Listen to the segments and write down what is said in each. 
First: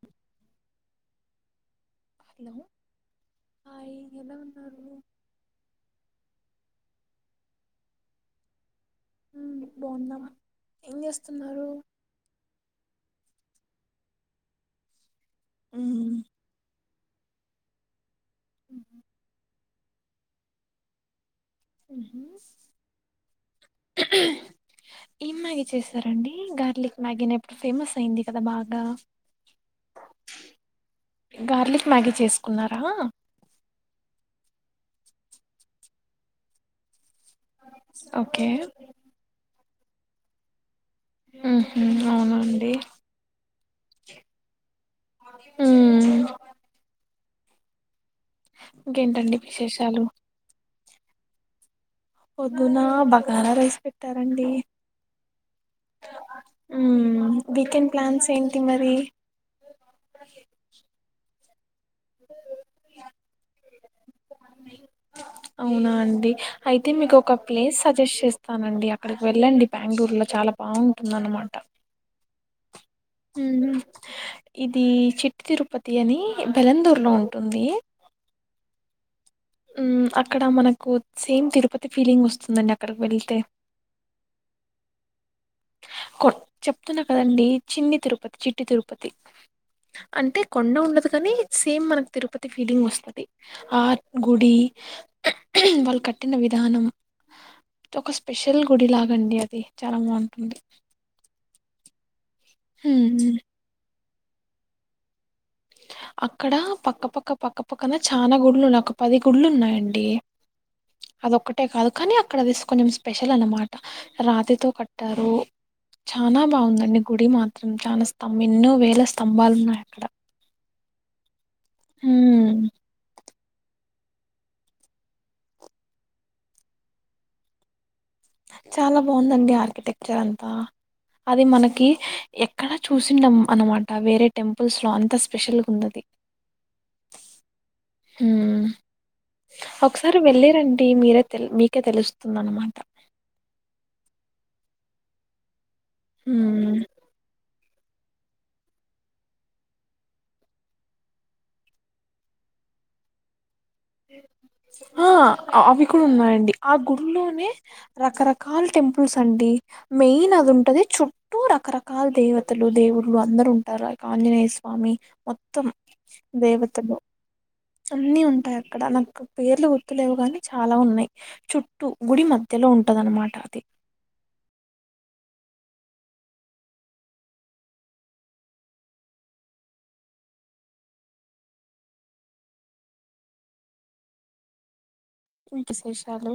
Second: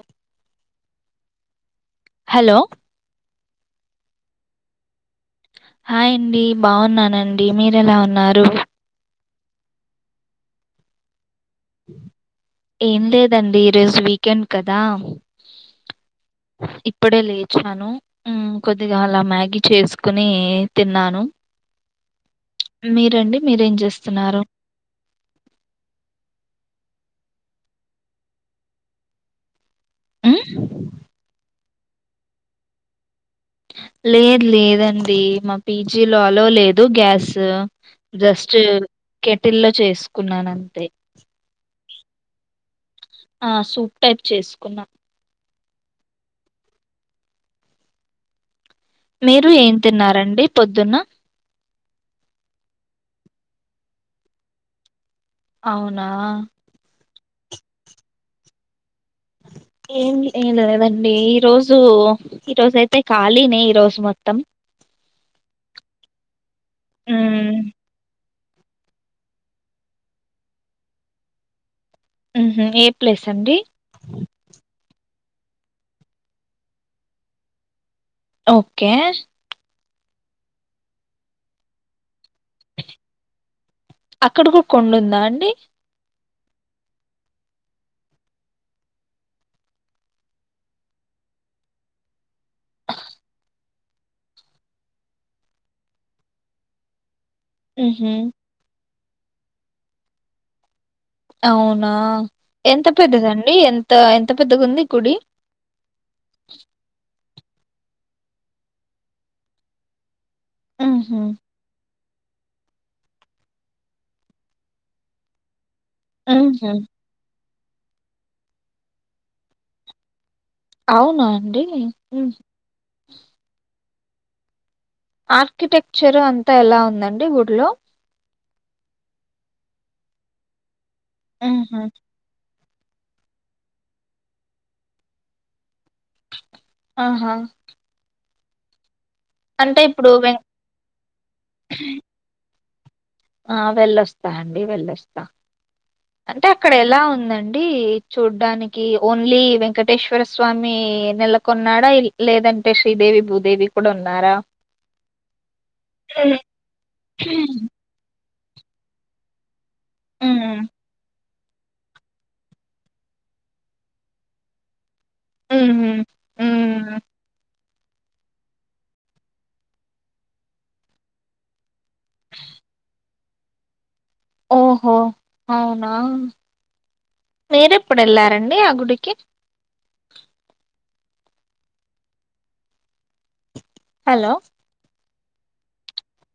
ఒ hello hi ఎలా ఉన్నారు హాయండి బాగున్నానండి మీరెలా ఉన్నారు ఉమ్ బాగున్నాం ఏంజేస్తున్నారు ఏం లేదండి ఈరోజు వీకెండ్ కదా ఊహ్మ్ ఇప్పుడే లేచాను ఉమ్ కొద్దిగా అలా మ్యాగి చేసుకునీ తిన్నాను మీరండి మీరేం చేస్తున్నారు ఏం మ్యాగి చేస్తారండి గార్లిక్ మ్యాగినే ఇప్పుడు ఫేమస్ అయింది కదా బాగా ఉమ్ గార్లిక్ మ్యాగీ చేసుకున్నారా లేదు లేదండి మా పీజీలో అలో లేదు గ్యాస్ ఓకే జస్ట్ కె టిల్లో చేసుకున్నానంతే ఉహు అవునుఅండి ఆ సూప్ టైప్ చేసుకున్నా ఉమ్ ఇంకేంటండి మీరు ఏం విశేషాలు తిన్నరండి పొద్ దున్న పొద్దున భాగర రైస్ పెట్టారండి అవునా ఉమ్ వీకెండ్ ప్లాన్స్ ఏంటి మరి ఎం ఏం లేదండి రోజ్ జు ఈ రోజు అయితే కలినే ఈ రోజ్ చుమ అవునా అండి అయితే మీకు ఒక హ్మ్. ప్లేస్ సజెస్ట్ చేస్ త నండి అక్కడికి వెళ్ళండి బెంగళూర్లో చాలా బావుంటుంది అన్నమాట ఉహు ఎప్ ఉహ్మ్ ఇది చిట్ తిరుపతి అని దెలంధుర్లో ఉంటుంది ఒకే ఉమ్ అక్కడ మనకు సేమ్ తిరుపతి ఫీలింగ్ వస్ అక్కడ కూ కొండా ఉందా అండి కో చెప్తున్నా కదా అండి చిన్ని తిరుపతి చిట్టీ తిరుపతి అంటే కొండా ఉండదు కానీ సేమ్ మన తిరుపతి ఫీలింగ్ వస్తది ఆ గుడి వాళ్ళు కట్టిన విధానం హుహు. ఒక స్పెషల్ గుడి లాగ డి అది చాలా బావుంది అండీ అవునా ఎంత పెద్దదండి ఎం త ఎంత పెద్దగా ఉంది గుడి అక్కడ పక్కపక్క పక్కపక్కన చాలా గుడ్లు ఉన్నయ్ ఒక పది గుడ్లు ఉన్నాయ్ అండి హుహు. అది ఒక్కటే కాదు కానీ అక్కడవి కొన్ని కొంచెం స్పెషల్ అన్నమాట రాతితో కట్టారు చానా హుహు. బాగుందండి గుడి మాత్ర చాలా స్తం ఎన్నో వేల స్తంబాలు ఉన్నాయి అక్కడ అవునా అండి ఉమ్ హ్మ్. ఆర్కిటెక్చర్ అంతా ఎలా ఉంది అండి గుడిలో చాలా బాగుందండి ఆర్కిటెక్చర్ అంతా అది హుహు. మనకి ఎ అక్కడ చూసిండం అనమాట వేరే టెంపుల్స్ లో అంత స్పెషల్ గా ఉన్నది ఆహా హు అంటే ఇప్పుడు ఒకసారి వె వెళ్ళిరండి మీరే మీకే తెలుస్తుందన్నమాట ఆ వెళ్ళొస్తా అండి వెళ్ళొస్తా అంటే అక్కడ హ్మ్. ఎలా ఉందండి చూడ్డానికి ఓన్లీ వెంకటేశ్వర స్వామి నెలకొన్నాడా లేదంటే శ్రీదేవి భూదేవి కూడా ఉన్నారా? ఆ అవి కూడా ఉన్నాయండి ఆ గుళ్లోనే రకరక కాల్ టెంపుల్స్ అండి మెయిన్ అది హ్మ్ ఉంటది చుట్ టూ రకరకాల దేవతలు దేవుళ్ళు అందరు ఉంటారు ఆంజనేయ స్వామి మొత్తం ఉహు దేవతలు హ్మ్ అన్నీ ఉంటా అక్కడ నాకు పేర్లు గుర్తులేవు కాని చాలా ఉన్నాయి చుట్టూ గుడి మధ్యలో ఉంటదన్నమాట అది ఓహో అవునా మీరెప్పుడు వెళ్ళారండి ఆ గుడికి హలో ఇంక విశేషాలు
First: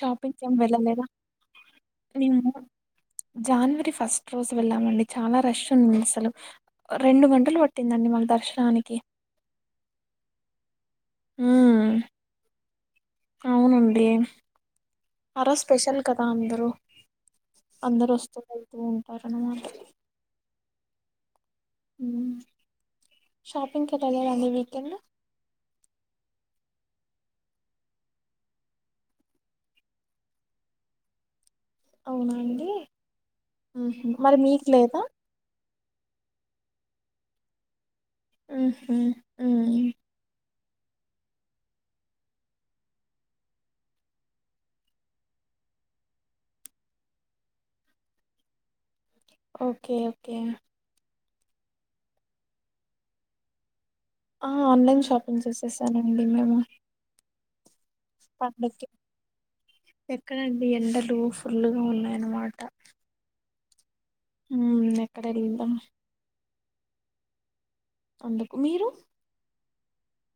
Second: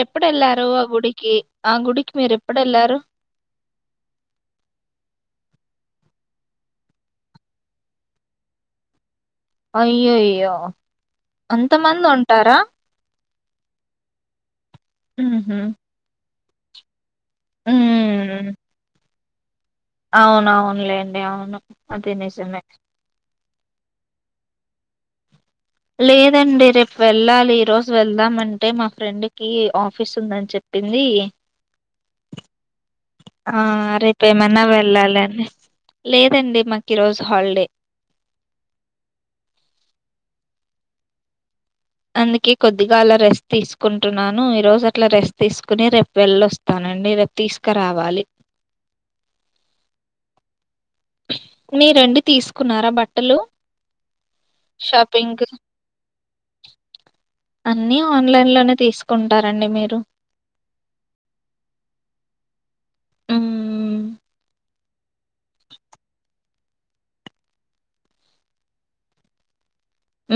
షాపింగ్ ఏం ఆ వెళ్ళలేదా గుడికి ఆ గుడికి మేము మీరెప్పుడెళ్ళారు జాన్వరి ఫస్ట్ రోజు వెళ్ళామండి చాలా రష్ ఉంది అసలు రెండు గంటలు పట్టిందండి మాకు దర్శనానికి అయ్యో అయ్యో అంత ఉమ్ మంది ఉంటారా అవునండి ఆ ఉహు రోజ్ స్పెషల్ కథా అందర్ రు అందరు వస్త హ్మ్ వెళ్తూ అరుణ్ మాటలు అవునవునులేండి అవును అది నిజమే పిగ్ కెళ్లలేదా ఈ అండి వీకేండ్ లేదండి రేపు వెళ్ళాలి ఈరోోజు వెళ్దామంటే మా ఫ్రెండ్కి ఆఫీస్ ఉందని చెప్పింది అవునా అండి ఆ మ్మ్హ్మ్. రేపు మరి ఏమన్నా మీకు లేదా వెళ్ళాలండి లేదండి మాకు ఈరోోజు హాలిడే మ్ హు మ్ అందుకే కొద్దిగా అల రెస్ట్ తీసుకుంటున్నాను ఈరోజు అట్లా రెస్ట్ తీసుకుని రేపు వెళ్ళొస్తానండి రేపు తీసుకరావాలి ఓకే ఓకే మీ రండి తీసుకున్నారా బట్టలు అ ఆన్లైన్ షాపింగ్ చేసేసానండి మేము అన్ని ఆన్లైన్ లోనే పండక్కి తీసుకుంటారండి మీరు ఎక్కడండి ఎండలు ఫుల్లుగా ఉన్నాయన్నమాట మ్మ్మ్ ఉ ఎక్కడేల్తామ్ అందుకు మీరు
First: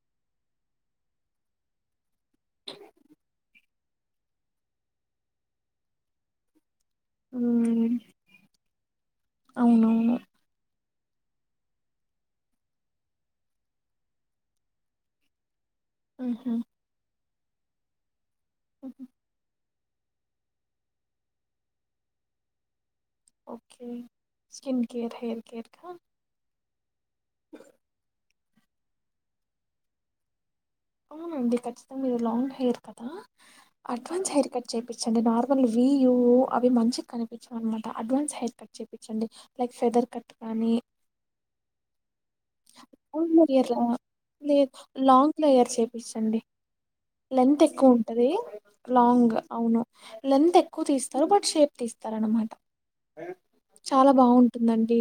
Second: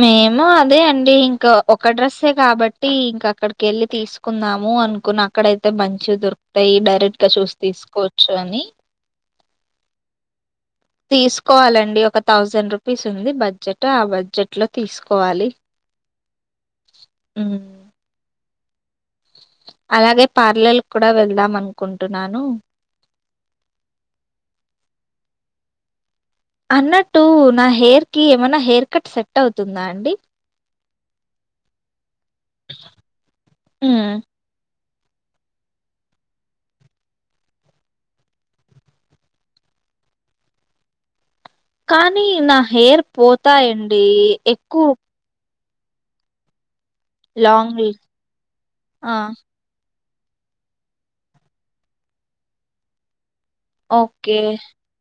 మేము అదే అండి ఇంకా ఒక డ్రెస్ స్సె కాబట్టి ఇంకా అక్కడ కెళ్ళి తీసుకుందాము అనుకున్న అక్కడయితే మంచివి దొరుకుతయి డై రెక్టెగా చూసి మ్మ్, తీసుకోవచ్చు అని అవునవును తీసుకోవాలండి, ఒక థౌజండ్ రూపీస్ ఉంది బడ్జెట్ ఆ బడ్జెట్ లో తీసుకోవాలి. మ్ హు హ్మ్ హుహ్ అలాగే పార్లల్కు కూడా వెళ్దాం అనుకుంటున్నాను. Okay skin care, hair care కా అన్నట్టు నా హెయిర్ కి ఏమన్నా హెయిర్ కట్ సెట్ అవుతుందా అండి. అవునండి ఖచ్చితంగా మీది లాంగ్ హెయిర్ కదా హ్మ్. అడ్వాన్స్ హెయిర్ కట్ చేపించండి నార్మల్ వి యూ అవి మంచిగా కనిపించవు అనమాట, అడ్వాన్స్ హెయిర్ కట్ చేయించండి లైక్ ఫెదర్ కట్ కానీ కాన్ నీ నా హెయిర్ పోతాయండి ఎక్కువ్ చేపిచండి లెంత్ ఎక్కువ ఉంటది ఆ! లాంగ్ అవును లెంత్ ఎక్కువ తీస్తారు బట్ షేప్ తీస్తారు అనమాట చాలా ఓకే. బాగుంటుందండి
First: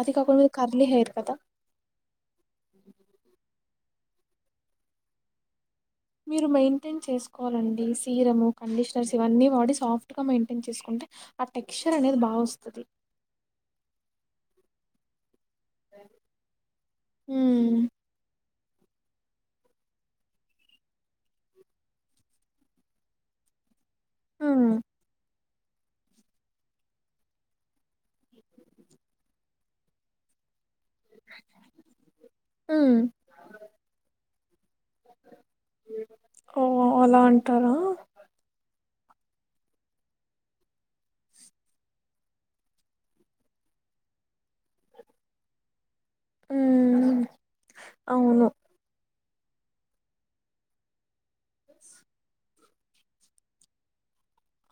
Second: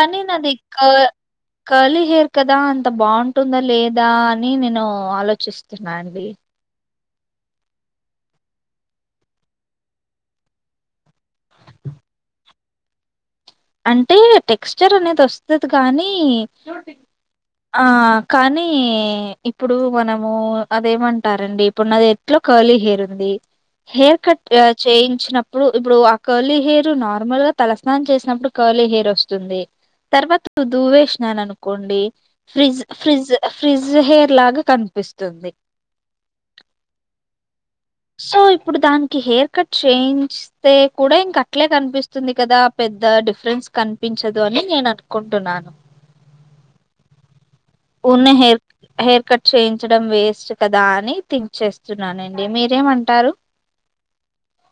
అది కాకుండా మీకు కర్లీ హెయిర్ కదా కర్లీహేర్ కదా అంత బావుంటుంద లేదా అని నేను ఆలోచిస్తున్న అవునా అండి మీరు మెయింటైన్ చేసుకోవాలండి. సీరము, కండిషనర్స్ ఇవన్నీ వాడీ సాఫ్ట్ గా మెయింటైన్ చేసుకుంటే ఆ టెక్స్చర్ అనేది బావస్తది. అంటే టెక్స్చర్ అనేది వస్తే వస్తది కానీ హ్మ్ ఆ కానీ నీ ఇప్పుడు మనము అదేమంటారండి ఇప్పుడు నాది ఎట్లో కర్లీ హెయిర్ ఉంది హెయిర్ కట్ ఆ హ్మ్ చేయించినప్పు ఇప్పుడు ఇప్పుడు ఆ కర్లీ హెయిర్ నార్మల్ గా తలస్నానం చేసినప్పుడు కర్లీ హెయిర్ వస్తుంది తర్వాత దువ్వేసినాననుకోండి ఫ్రీజ్ హ్మ్ ఫ్రిజ్ ఫ్రిజ్ హెయిర్ లాగకని ఓ అలా అంటారా సో ఇప్పుడు దానికి హెయిర్ కట్ చేయింస్తే కూడా ఇంక అట్లే కనిపిస్తుంది కదా పెద్ద డిఫరెన్స్ కనిపించదు అని నేను అనుకుంటున్నాను హ్మ్ ఉన్న అవును హెయిర్ హెయిర్ కట్ చేయించడం వేస్ట్ కదా అని థింక్ చేస్తున్నానండి మీరు ఏమంటారు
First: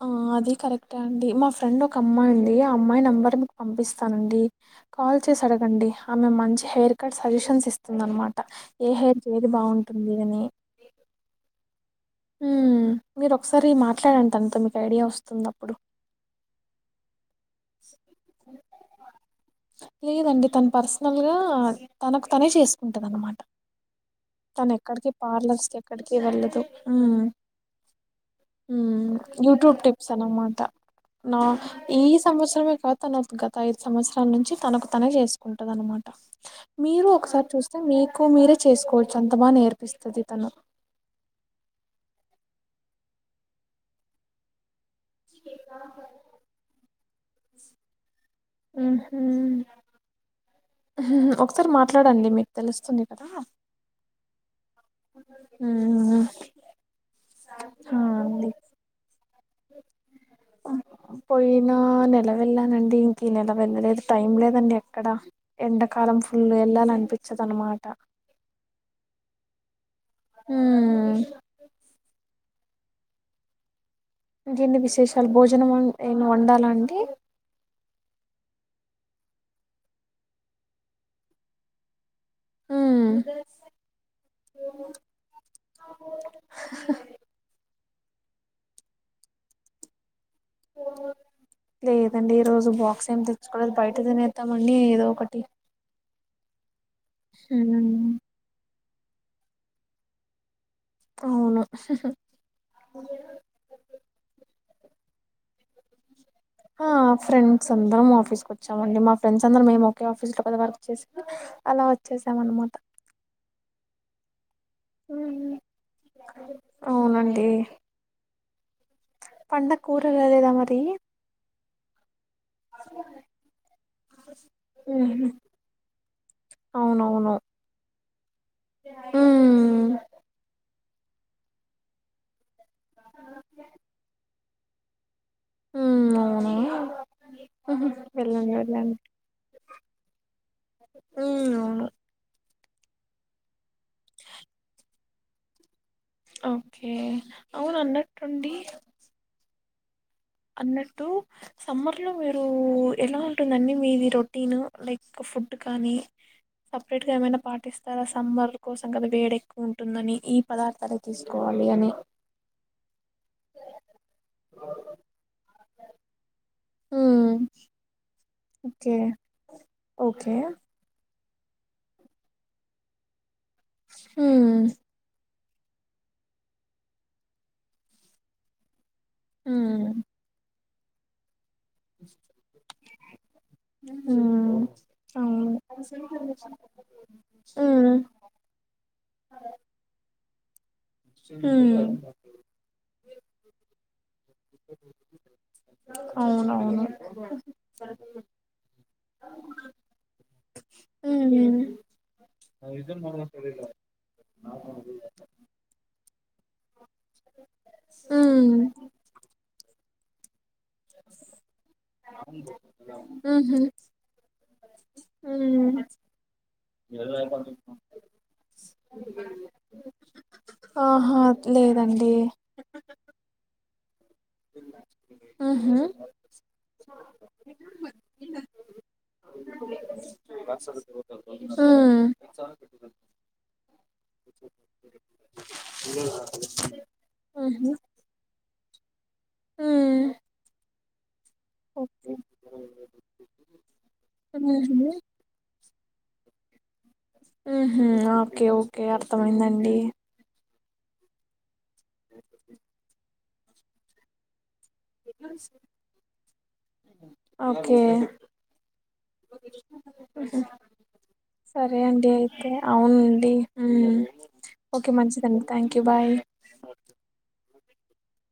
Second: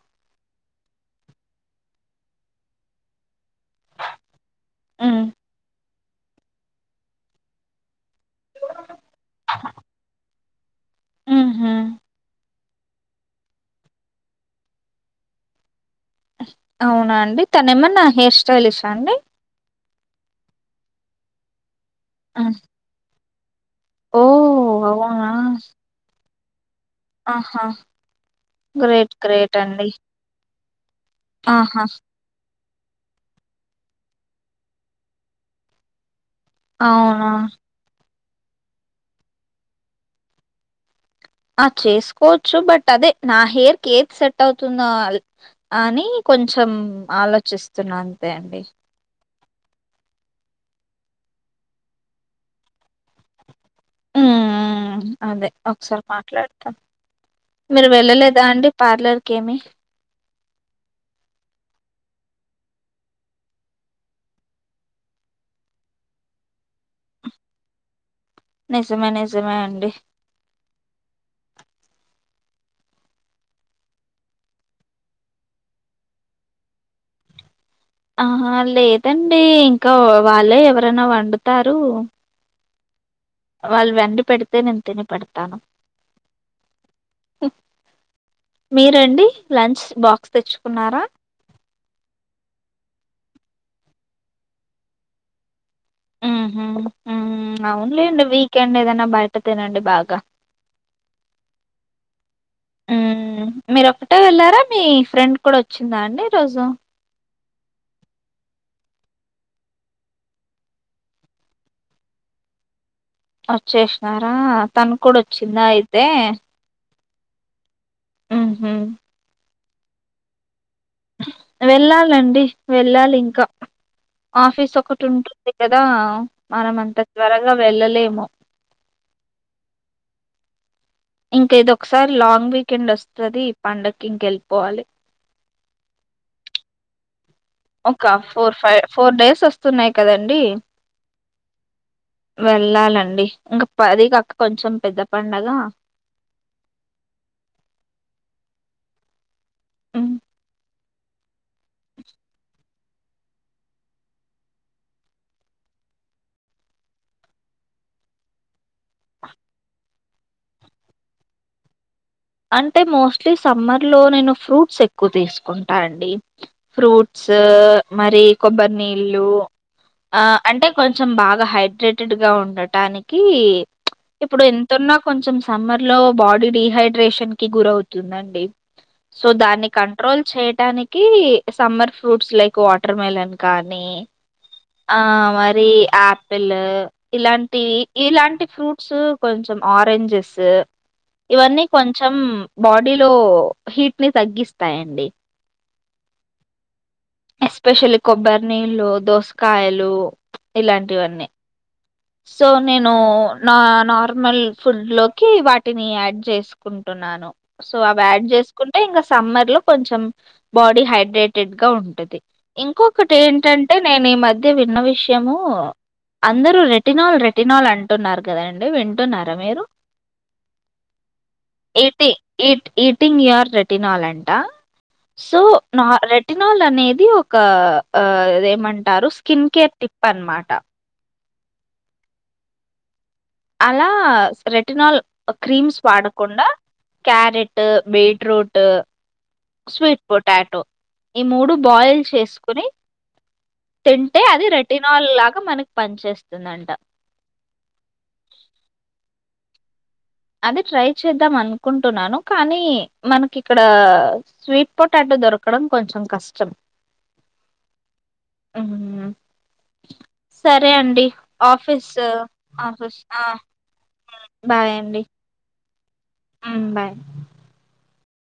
ఆ అదే కరెక్టా అండి మా ఫ్రెండ్ ఒక అమ్మాయి ఉంది ఆ అమ్మాయి నెంబర్ పంపిస్తానండి కాల్ ఉమ్ చేసి అడగండి ఆమె మంచి హెయిర్ కట్ సజెషన్స్ ఇస్తాది చెప్పుతుంది అన్నమాట ఏ హెయిర్ కి ఏది బాగుంటుంది అని ఉ హు ఉ మీరు ఒకసారి మాట్లాదండి తనతో మీకు ఐడియా వస్తుంది అప్పుడు అవునా అండి తన ఏమన్న హెయిర్ స్టైలిషా అండి లేదండి తను పర్సనల్ గా తనకు తనే చేసుకుంటాది అన్నమాట ఓ తను ఎక్కడికి అవునా పార్లర్స్ కి ఎక్కడికి వెళ్ళదు తో ఆహా హ్మ్ గ్రేట్ గ్రేట్ అండి నాన్ ఆహా ఇస్ సంవత్సరం కాదు తన గత ఐదు సంవత్సరాల నుంచి తనకు తనే చేసుకుంటాది అనమాట మీరు అవునా ఒకసారి చూస్తే మీ ఎక్కువ మీరే చేసుకోవచ్చు అంత బాగా నేర్పిస్తది తను ఆ చేసుకోవచ్చు బట్ అదే నా హెయిర్ కే ఏది సెట్ అవుతుందొ అని కొంచెం ఆలోచిస్తున్న అంతే అండి ఒకసారి మాట్లాడండి మీకు తెలుస్తుంది కదా ఉమ్ అదే ఒకసారి మాట్లాడతాం మీరు వెళ్ళలేదా అండి పార్లర్కి ఏమి పోయినా నేల వెళ్ళానండి ఇంక ఈ నెల వెళ్ళలేదు టైం లేదండి ఎక్కడ ఎండాకాలం ఫుల్ వెళ్ళాల అనిపించదు అన్నమాట నిజమే నిజమే అండి హమ్ ఇంకేంది విశేషాలు భోజనం ఏమైన వండాల అండి ఆ హా లేదండి ఇంకా వాళ్ళే ఎవరైనా వండుతారు వాళ్ళు వండి పెడితే నేను తిని పెడతాను మీరండి లంచ్ బాక్స్ తెచ్చుకున్నారా లేదండి ఈ రోజు బాక్స్ ఏం తెచ్చుకో బయట తినేస్తా మండి ఏదో ఒకటి ఉమ్ హా అవునులేండి వీకెండ్ ఏదైనా బయట తనడి భాగం అవును ఉమ్ మీరు ఒకటే వెళ్ళారా మీ ఫ్రెండ్ కూడా వచ్చిందా అండి రోజు ఆ ఫ్రెండ్ మా అందరం ఆఫీస్కి వచ్చామండి మా ఫ్రెండ్స్ అందరూ మేము ఒకే ఆఫీస్లో పెద్ద వర్క్ చేసి అలా వచ్చేసామ అన్నమాట వచ్చేసినారా తను కూడా వచ్చిందా అయితే అవునండి ఉహు పండ కూరలు అదేదమ అ వెళ్ళాలండి అ వెళ్ళాలి ఇంకా ఆఫీస్ ఒకటి ఉహు. ఉంటుంది కదా మనం అంత త్వరగా వెళ్ళలేము ఆ ఇంక ఇదిొ ఒకసారి లాంగ్ వీకెండ్ వస్తుంది ఈ పండగ ఇంకెళ్ళిపోవాలి ఉ అవును ఉహు. ఒక వెళ్ళండి ఫోర్ ఫైవ్ ఫోర్ డేస్ వస్త వస్తున్నాయి కదండి అవు అవును వెళ్ళాలండి ఇంకా అది కాక్క కొంచెం పెద్ద పండగ ఓకే అవును అన్నట్టుండి ఉమ్, అన్నదు సమ్మర్ లో మీరు ఎలా ఉంటుంద అన్నీ మీది రొటీన్ లైక్ ఫుడ్ కానీ సపరేట్ గా ఏమైనా పాటిస్తారా సమ్మర్ కోసం కదా వేడ ఎక్కువ ఉంటుందని ఈ పదార్థాన్ని తీసుకోవాలి అని అంటే మోస్ట్లీ సమ్మర్లో నేను ఫ్రూట్స్ ఎక్కువ తీసుకుంటాను ంట అండి ఫ్రూట్స్ హ్మ్ మరి కొబ్బరి ఓకే నీళ్ళు ఆ ఓకే అంటే కొంచెం కొం బాగా హైడ్రేటెడ్ గా ఉండటానికి ఇప్పుడు హ్మ్ ఎంతన్నా కొంచెం సమ్మర్ లో బాడీ రీహైడ్ రేషన్ కి గురవుతుందండి సో దాన్ని హ్మ్ కంట్రోల్ చేయడానికి క సమ్మర్ ఫ్రూట్స్ లైక్ వాట మే అ కానీ హ్మ్ ఆ అవును మరి ఆపిల్ ఇలాంటివి హ్మ్ ఇలాంటి ఫ్రూట్స్ కొంచెం ఆరెంజెస్ స హ కొంచెం బాడీలో హీట్ ని తగ్గిస్తాయంండి అవునవును ఎస్పెషల్లీ కొబ్బరి నీళ్ళు దోసకాయలు ఇలాంటివన్నీ హ్మ్ సో నేను నా నార్మల్ ఫుడ్ లోకి వాటిని డ్ చే తీసుకుంటున్నాను సో అవి యాడ్ హ్మ్ చేసుకుంటే ఇంకా సమ్మర్ లో కొంచం బాడీ హైడ్రేటెడ్ గా ఉంటుది ఇంకొకటి ఊహూ ఏంటంటే నేను ఈ మధ్య విన్న విషయము హ్మ్ అందరూ రె ెటిల్ రెటినాల్ అంటున్నారు కదాండి వింటున్నారా ఆహా లేదండి మీరుటింగ్ తినాలండి సో నా ఊహూ రెటినాల్ అనేది ఒకద ఏమంటారు స్కిన్ కేర్ టిప్ అనమాట ఆ అలా రెటినాల్ క్రీమ్స్ వాడకుండా క్యారెట్ బీట్రూట్ స్వీట్ పొటాటో ఈ మూడు బాయిల్ చేసుకుని తింటే అది రెటినాల్ లాగా మనకి పని చేేస్తుందంట హ ఓకే ఓకే అర్థమైందండి అది ట్రై చేద్దాం అను అనుకుంటున్నాను కానీ మనకి ఇక్కడ స్వీట్ పొటాటో దొరకడం కొంచెం కష్టం ఓకే సరే అండి సరే ఆఫీస్ అండి అయితే ఆఫీస్ అవునండి బాయ్ అండి సంతాం బాయ్